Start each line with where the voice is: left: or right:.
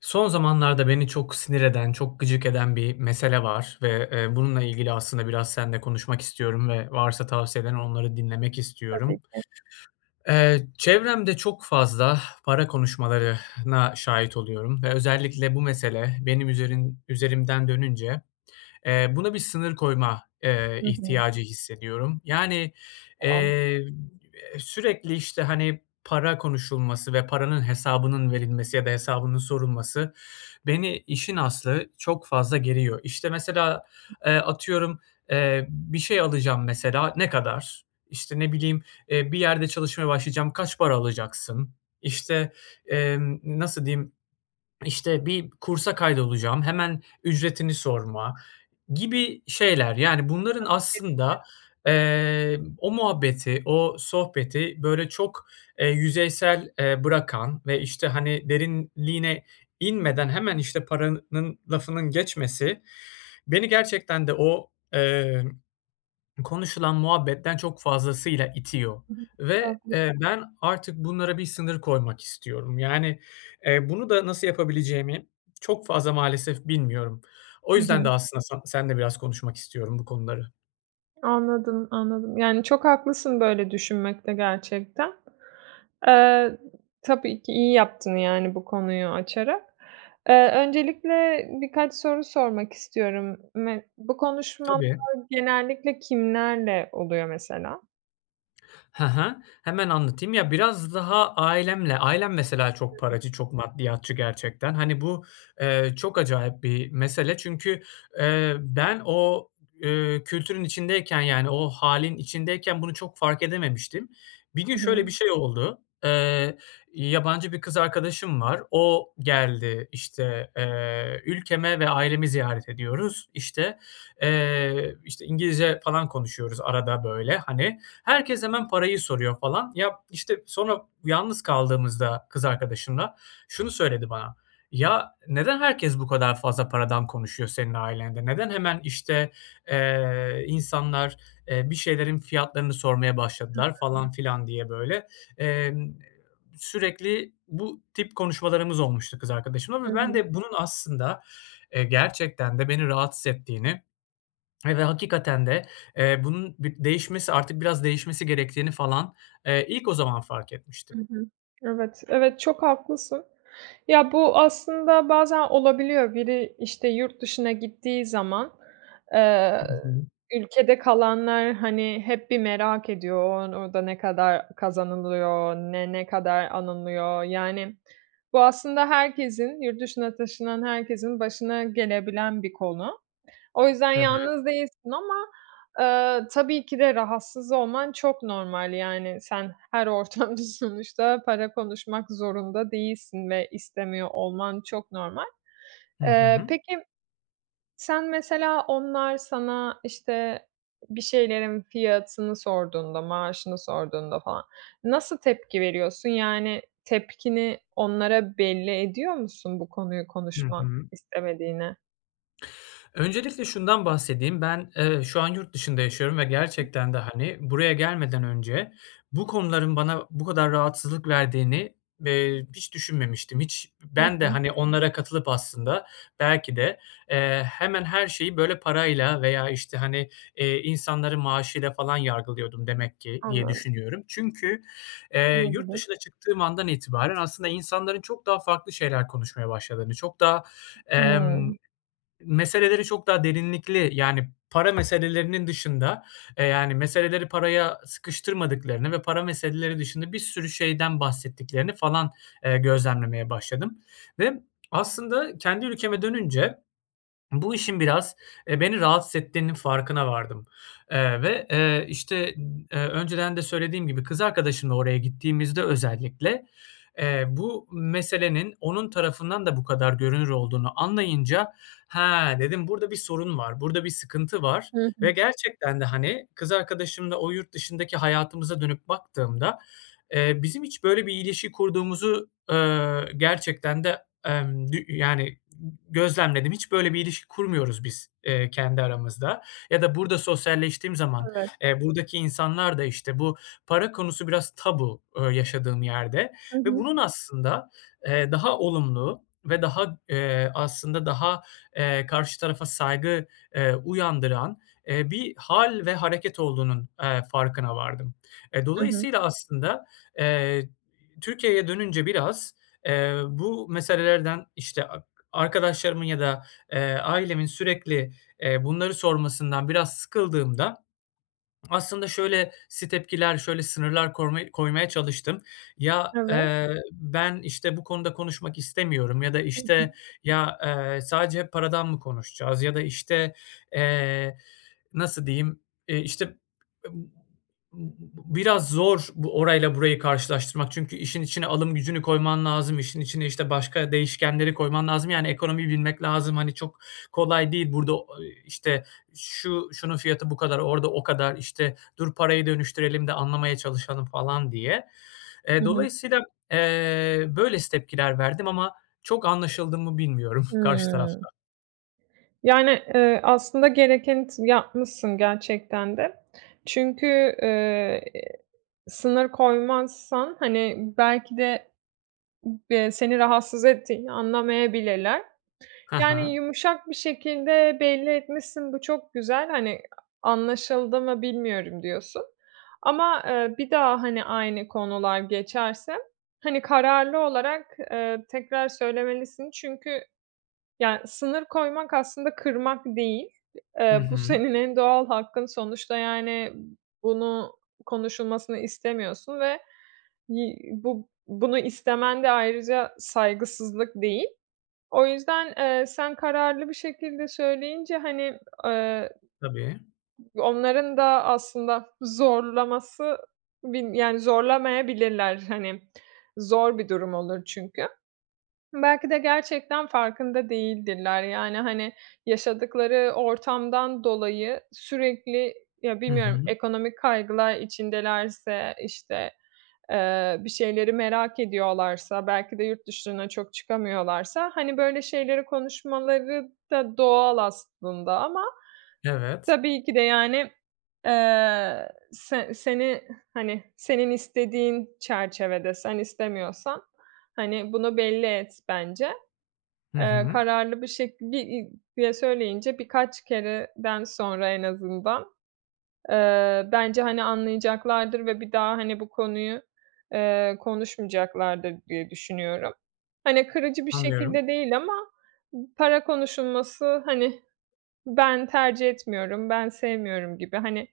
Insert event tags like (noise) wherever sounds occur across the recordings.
left: Son zamanlarda beni çok sinir eden, çok gıcık eden bir mesele var ve, eee, bununla ilgili aslında biraz seninle konuşmak istiyorum ve varsa tavsiyelerin onları dinlemek
right: Tabii
left: istiyorum.
right: ki.
left: Eee, çevremde çok fazla para (exhales) konuşmalarına şahit oluyorum ve özellikle bu mesele benim üzerin üzerimden dönünce, eee, buna bir sınır koyma, eee,
right: Hı hı.
left: ihtiyacı hissediyorum. Yani,
right: Ah.
left: eee, sürekli, işte, hani, para konuşulması ve paranın hesabının verilmesi ya da hesabının sorulması, beni işin aslı çok fazla geriyor. İşte, mesela, eee,
right: (unintelligible)
left: atıyorum, eee, bir şey alacağım mesela, "Ne kadar?" İşte, ne bileyim, eee, bir yerde çalışmaya başlayacağım, "Kaç para alacaksın?" İşte, emm, nasıl diyeyim, işte bir kursa kaydolacağım, hemen ücretini sorma gibi şeyler yani bunların
right: (unintelligible)
left: aslında, eee, o muhabbeti, o sohbeti böyle çok, eee, yüzeysel, eee, bırakan ve, işte, hani, derinliğine inmeden hemen işte paranın lafının geçmesi, beni gerçekten de o, eee, konuşulan muhabbetten çok fazlasıyla itiyor
right: Hı hı.
left: ve,
right: Haklıs
left: eee, ben artık bunlara bir sınır koymak istiyorum yani, eee, bunu da nasıl yapabileceğimi çok fazla maalesef bilmiyorum. O
right: Hı
left: yüzden de
right: hı.
left: aslında san seninle biraz konuşmak istiyorum bu konuları.
right: Anladım, anladım, yani, çok haklısın böyle düşünmekte gerçekten. Eee, tabii ki iyi yaptın. Yani, bu konuyu açarak. Eee, öncelikle birkaç soru sormak istiyorum. Me bu konuşmalar
left: Tabii.
right: genellikle kimlerle oluyor mesela?
left: He he. Hemen anlatayım. Ya biraz daha ailemle ailem mesela çok
right: (unintelligible)
left: paracı, çok maddiyatçı gerçekten. Hani bu, eee, çok acayip bir mesele çünkü, eee, ben o, eee, kültürün içindeyken yani o hâlin içindeyken bunu çok fark edememiştim. Bir gün,
right: Hı hı.
left: şöyle bir şey oldu. Eee, yabancı bir kız arkadaşım var. O geldi, işte, eee, ülkeme ve ailemi ziyaret ediyoruz. İşte, eee, işte, İngilizce falan konuşuyoruz arada böyle, hani. Herkes hemen parayı soruyor falan. Ya, işte, sonra yalnız kaldığımızda kız arkadaşımla şunu söyledi bana: "Ya, neden herkes bu kadar fazla paradan konuşuyor senin ailende? Neden hemen, işte, eee, insanlar, eee, bir şeylerin fiyatlarını sormaya
right: Hı
left: başladılar"
right: hı.
left: falan filan diye böyle. Eee, sürekli bu tip konuşmalarımız olmuştu kız arkadaşımla
right: Hı
left: ve ben
right: hı.
left: de bunun aslında, eee, gerçekten de beni rahatsız ettiğini ve hakikaten de, eee, bunun bi değişmesi, artık biraz değişmesi gerektiğini falan, eee, ilk o zaman fark etmiştim.
right: Hı hı, evet, evet çok haklısın. Ya, bu aslında bazen olabiliyor. Biri, işte, yurt dışına gittiği zaman, eee,
left: Hı hı.
right: ülkede kalanlar, hani, hep bir merak ediyor o an, "Orada ne kadar kazanılıyor, ne, ne kadar anılıyor?" yani, bu aslında herkesin, yurt dışına taşınan herkesin, başına gelebilen bir konu. O yüzden
left: Evet.
right: yalnız değilsin ama, eee, tabii ki de rahatsız olman çok normal, yani, sen her ortamda sonuçta para konuşmak zorunda değilsin ve istemiyor olman çok normal.
left: Hı
right: Eee,
left: hı.
right: peki, sen mesela onlar sana, işte, bir şeylerin fiyatını sorduğunda, maaşını sorduğunda falan nasıl tepki veriyorsun? Yani tepkini onlara belli ediyor musun bu konuyu
left: Hı
right: konuşmak
left: hı.
right: istemediğini?
left: Öncelikle şundan bahsedeyim. Ben, eee, şu an yurt dışında yaşıyorum ve gerçekten de, hani, buraya gelmeden önce bu konuların bana bu kadar rahatsızlık verdiğini, eee, hiç düşünmemiştim. Hiç
right: Hı
left: ben de,
right: hı.
left: hani, onlara katılıp aslında belki de, eee, hemen her şeyi, böyle, parayla veya, işte, hani, eee, insanları maaşıyla falan yargılıyordum demek ki diye
right: Anladım.
left: düşünüyorum. Çünkü, eee, yurt
right: Olabilir.
left: dışına çıktığım andan itibaren aslında insanların çok daha farklı şeyler konuşmaya başladığını, çok daha, emm,
right: (unintelligible)
left: meseleleri çok daha derinlikli Yani para meselelerinin dışında eee, yani meseleleri paraya sıkıştırmadıklarını ve para meseleleri dışında bir sürü şeyden bahsettiklerini falan, eee, gözlemlemeye başladım ve aslında kendi ülkeme dönünce bu işin biraz, eee, beni rahatsız ettiğinin farkına vardım, eee, ve, eee, işte, eee, önceden de söylediğim gibi kız arkadaşımla oraya gittiğimizde özellikle, eee, bu meselenin onun tarafından da bu kadar görünür olduğunu anlayınca, "Ha," dedim, "burada bir sorun var, burada bir sıkıntı var."
right: Hı hı.
left: Ve gerçekten de, hani, kız arkadaşımla o yurt dışındaki hayatımıza dönüp baktığımda, eee, bizim hiç böyle bir ilişki kurduğumuzu, eee, gerçekten de, emm, g y yani, g gözlemledim. Hiç böyle bir ilişki kurmuyoruz biz, eee, kendi aramızda ya da burada sosyalleştiğim zaman,
right: Evet.
left: eee, buradaki insanlar da işte bu para konusu biraz tabu, eee, yaşadığım yerde
right: Hı
left: ve
right: hı.
left: bunun aslında, eee, daha olumlu ve daha, eee, aslında daha, eee, karşı tarafa saygı, eee, uyandıran, eee, bir hâl ve hareket olduğunun, eee, farkına vardım. E,
right: Hı hı.
left: dolayısıyla aslında, eee, Türkiye'ye dönünce biraz, eee, bu meselelerden, işte, ak arkadaşlarımın ya da, eee, ailemin sürekli, eee, bunları sormasından biraz sıkıldığımda aslında şöylesi tepkiler şöyle sınırlar koyma koymaya çalıştım. "Ya,
right: Evet.
left: eee, ben, işte, bu konuda konuşmak istemiyorum." ya da,
right: Hı hı.
left: işte, "Ya, eee, sadece paradan mı konuşacağız?" ya da, işte, eee, nasıl diyeyim, eee, işte ıb b b biraz zor bu orayla burayı karşılaştırmak çünkü işin içine alım gücünü koyman lazım, işin içine, işte, başka değişkenleri koyman lazım. Yani ekonomiyi bilmek lazım, hani, çok kolay değil. Burada o i işte, "Şu şunun fiyatı bu kadar, orada o kadar, işte, dur parayı dönüştürelim de anlamaya çalışalım." falan diye.
right: Hı
left: Eee,
right: hı.
left: dolayısıyla, eee, böylesi tepkiler verdim ama çok anlaşıldı mı bilmiyorum (chuckles) karşı
right: Hımm.
left: tarafta.
right: Yani, eee, aslında gerekeni t yapmışsın gerçekten de. Çünkü, eee, sınır koymazsan, hani, belki de b eee, seni rahatsız ettiğini anlamayabilirler. T
left: Ha
right: yani
left: ha.
right: yumuşak bir şekilde belli etmişsin, bu çok güzel, hani, "Anlaşıldı mı bilmiyorum." diyorsun. Ama, eee, bir daha, hani, aynı konular geçerse, hani, kararlı olarak, eee, tekrar söylemelisin. Çünkü, ya, sınır koymak aslında kırmak değil.
left: Hı
right: Eee, bu
left: hı.
right: senin en doğal hakkın. Sonuçta, yani, bunu konuşulmasını istemiyorsun ve yi bu bunu istemen de ayrıca saygısızlık değil. O yüzden, eee, sen kararlı bir şekilde söyleyince, hani, eee,
left: Tabii.
right: onların da aslında zorlaması bir yani, zorlamayabilirler. Hani, zor bir durum olur çünkü. Belki de gerçekten farkında değildirler, yani, hani, yaşadıkları ortamdan dolayı sürekli, ya,
left: Hı
right: bilmiyorum,
left: hı.
right: ekonomik kaygılar içindelerse, işte, eee, bir şeyleri merak ediyorlarsa, belki de yurt dışına çok çıkamıyorlarsa, hani, böyle şeyleri konuşmaları da doğal aslında ama
left: Evet.
right: tabii ki de, yani, eee, se seni, hani, senin istediğin çerçevede sen istemiyorsan, hani, bunu belli et bence.
left: Hı
right: Eee,
left: hı.
right: kararlı bir şekil, bir i diye söyleyince birkaç kereden sonra en azından, eee, bence, hani, anlayacaklardır ve bir daha, hani, bu konuyu, eee, konuşmayacaklardır diye düşünüyorum. Hani, kırıcı bir
left: Anlıyorum.
right: şekilde değil ama, "P para konuşulması, hani, ben tercih etmiyorum, ben sevmiyorum." gibi, hani,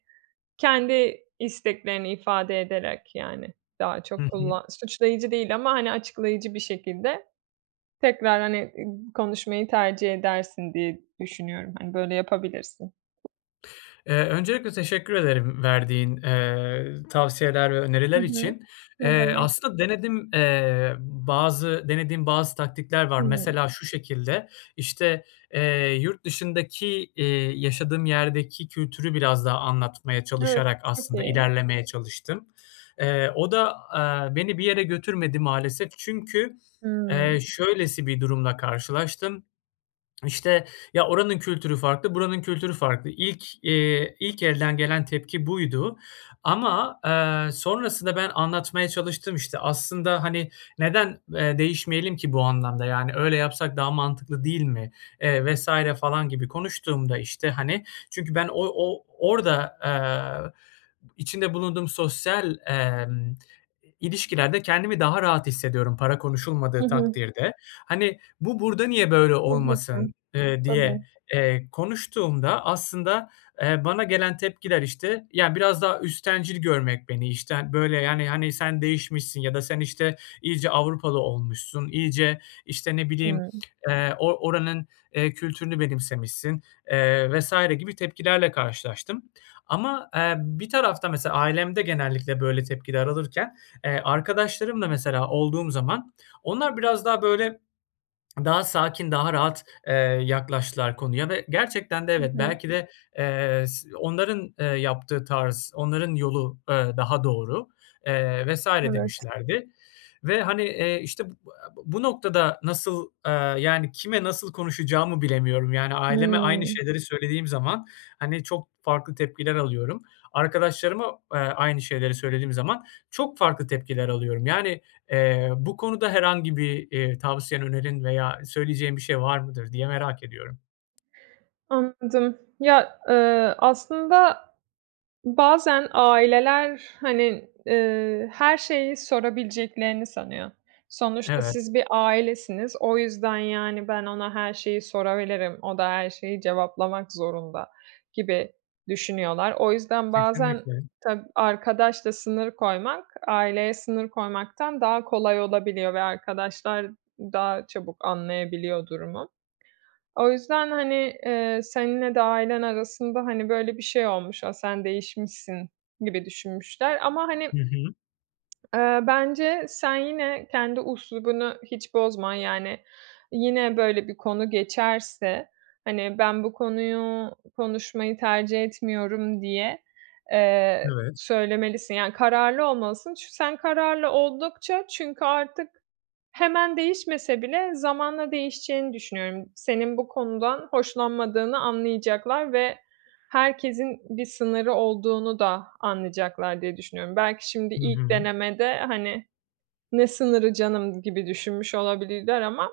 right: kendi isteklerini ifade ederek, yani, daha
left: Hı
right: çok
left: hı.
right: kullan Suçlayıcı değil ama, hani, açıklayıcı bir şekilde tekrar, hani, ıg konuşmayı tercih edersin diye düşünüyorum. Hani, böyle yapabilirsin.
left: Eee, öncelikle teşekkür ederim verdiğin, eee, tavsiyeler ve
right: Hı
left: öneriler
right: hı,
left: için.
right: ne
left: Eee,
right: demek.
left: aslında denedim eee, bazı denediğim bazı taktikler var.
right: Hımm.
left: Mesela şu şekilde: İşte, eee, yurt dışındaki, eee, yaşadığım yerdeki kültürü biraz daha anlatmaya
right: Evet,
left: çalışarak
right: çok
left: aslında
right: iyi.
left: ilerlemeye çalıştım. Eee, o da, eee, beni bir yere götürmedi maalesef. Çünkü, eee,
right: Hımm.
left: şöylesi bir durumla karşılaştım, işte: "Ya, oranın kültürü farklı, buranın kültürü farklı." İlk, eee, ilk elden gelen tepki buydu ama, eee, sonrasında ben anlatmaya çalıştım işte. "Aslında, hani, neden, eee, değişmeyelim ki bu anlamda yani, öyle yapsak daha mantıklı değil mi?" eee, vs. falan gibi konuştuğumda işte, hani, çünkü ben o o orada, eee, içinde bulunduğum sosyal, emm, ilişkilerde kendimi daha rahat hissediyorum para
right: Hı
left: konuşulmadığı
right: hı.
left: takdirde. Hani, "Bu burda niye böyle
right: Tabii ki.
left: olmasın?" eee, diye,
right: Tabii.
left: eee, konuştuğumda aslında, eee, bana gelen tepkiler, işte, ya, biraz daha üsttencil görmek beni, işte, ha böyle, yani, hani "Sen değişmişsin." ya da, "Sen işte, iyice Avrupalı olmuşsun iyice." işte, ne bileyim,
right: Hımm.
left: eee, "O oranın, eee, kültürünü benimsemişsin." eee, vs. gibi tepkilerle karşılaştım. Ama, eee, bir tarafta mesela ailemde genellikle böyle tepkiler alırken, eee, arkadaşlarımla mesela olduğum zaman, onlar biraz daha böyle, daha sakin, daha rahat, eee, yaklaştılar konuya ve gerçekten de
right: Hı
left: evet,
right: hı.
left: belki de, eee, s onların, eee, yaptığı tarz, onların yolu, eee, daha doğru, eee, vs.
right: Evet.
left: demişlerdi ve hani, eee, işte, bu, (unintelligible) bu noktada nasıl, eee, yani, kime nasıl konuşacağımı bilemiyorum yani. Aileme aynı
right: Hımm.
left: şeyleri söylediğim zaman, hani, çok farklı tepkiler alıyorum. Arkadaşlarıma, aaa, aynı şeyleri söylediğim zaman çok farklı tepkiler alıyorum. Yani, eee, bu konuda herhangi bir, eee, tavsiyen önerin veya söyleyeceğin bir şey var mıdır diye merak ediyorum.
right: Anladım. Ya, eee, aslında bazen aileler, hani, eee, her şeyi sorabileceklerini sanıyor. Sonuçta
left: Evet.
right: siz bir ailesiniz, o yüzden yani "Ben ona her şeyi sorabilirim, o da her şeyi cevaplamak zorunda." gibi düşünüyorlar. O yüzden bazen
left: Kesinlikle.
right: ta arkadaşla sınır koymak, aileye sınır koymaktan daha kolay olabiliyor ve arkadaşlar daha çabuk anlayabiliyor durumu. O yüzden, hani, eee, seninle de ailen arasında, hani, böyle bir şey olmuş. "A! Sen değişmişsin." gibi düşünmüşler ama hani
left: Hı hı.
right: Eee, bence sen yine kendi üslubunu hiç bozma. Yani, yine böyle bir konu geçerse, hani "Ben bu konuyu konuşmayı tercih etmiyorum." diye, eee,
left: Evet.
right: söylemelisin, yani kararlı olmalısın. Çü sen kararlı oldukça, çünkü artık hemen değişmese bile zamanla değişeceğini düşünüyorum. Senin bu konudan hoşlanmadığını anlayacaklar ve herkesin bir sınırı olduğunu da anlayacaklar diye düşünüyorum. Belki şimdi
left: Hı
right: ilk
left: hı.
right: denemede, hani "Ne sınırı canım!" gibi düşünmüş olabilirler ama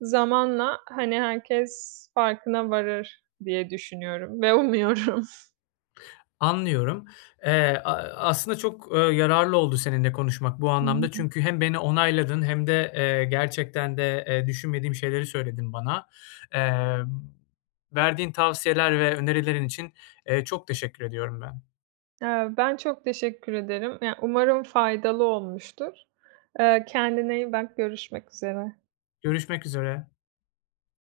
right: zamanla, hani, herkes farkına varır diye düşünüyorum ve umuyorum.
left: Anlıyorum. Eee, aaa, aslında çok, eee, yararlı oldu seninle konuşmak bu anlamda,
right: (unintelligible)
left: çünkü hem beni onayladın hem de, eee, gerçekten de, eee, düşünmediğim şeyleri söyledin bana. Eee, verdiğin tavsiyeler ve önerilerin için, eee, çok teşekkür ediyorum ben.
right: Eee, ben çok teşekkür ederim, Ya, umarım faydalı olmuştur. Eee, kendine iyi bak, görüşmek üzere.
left: Görüşmek üzere.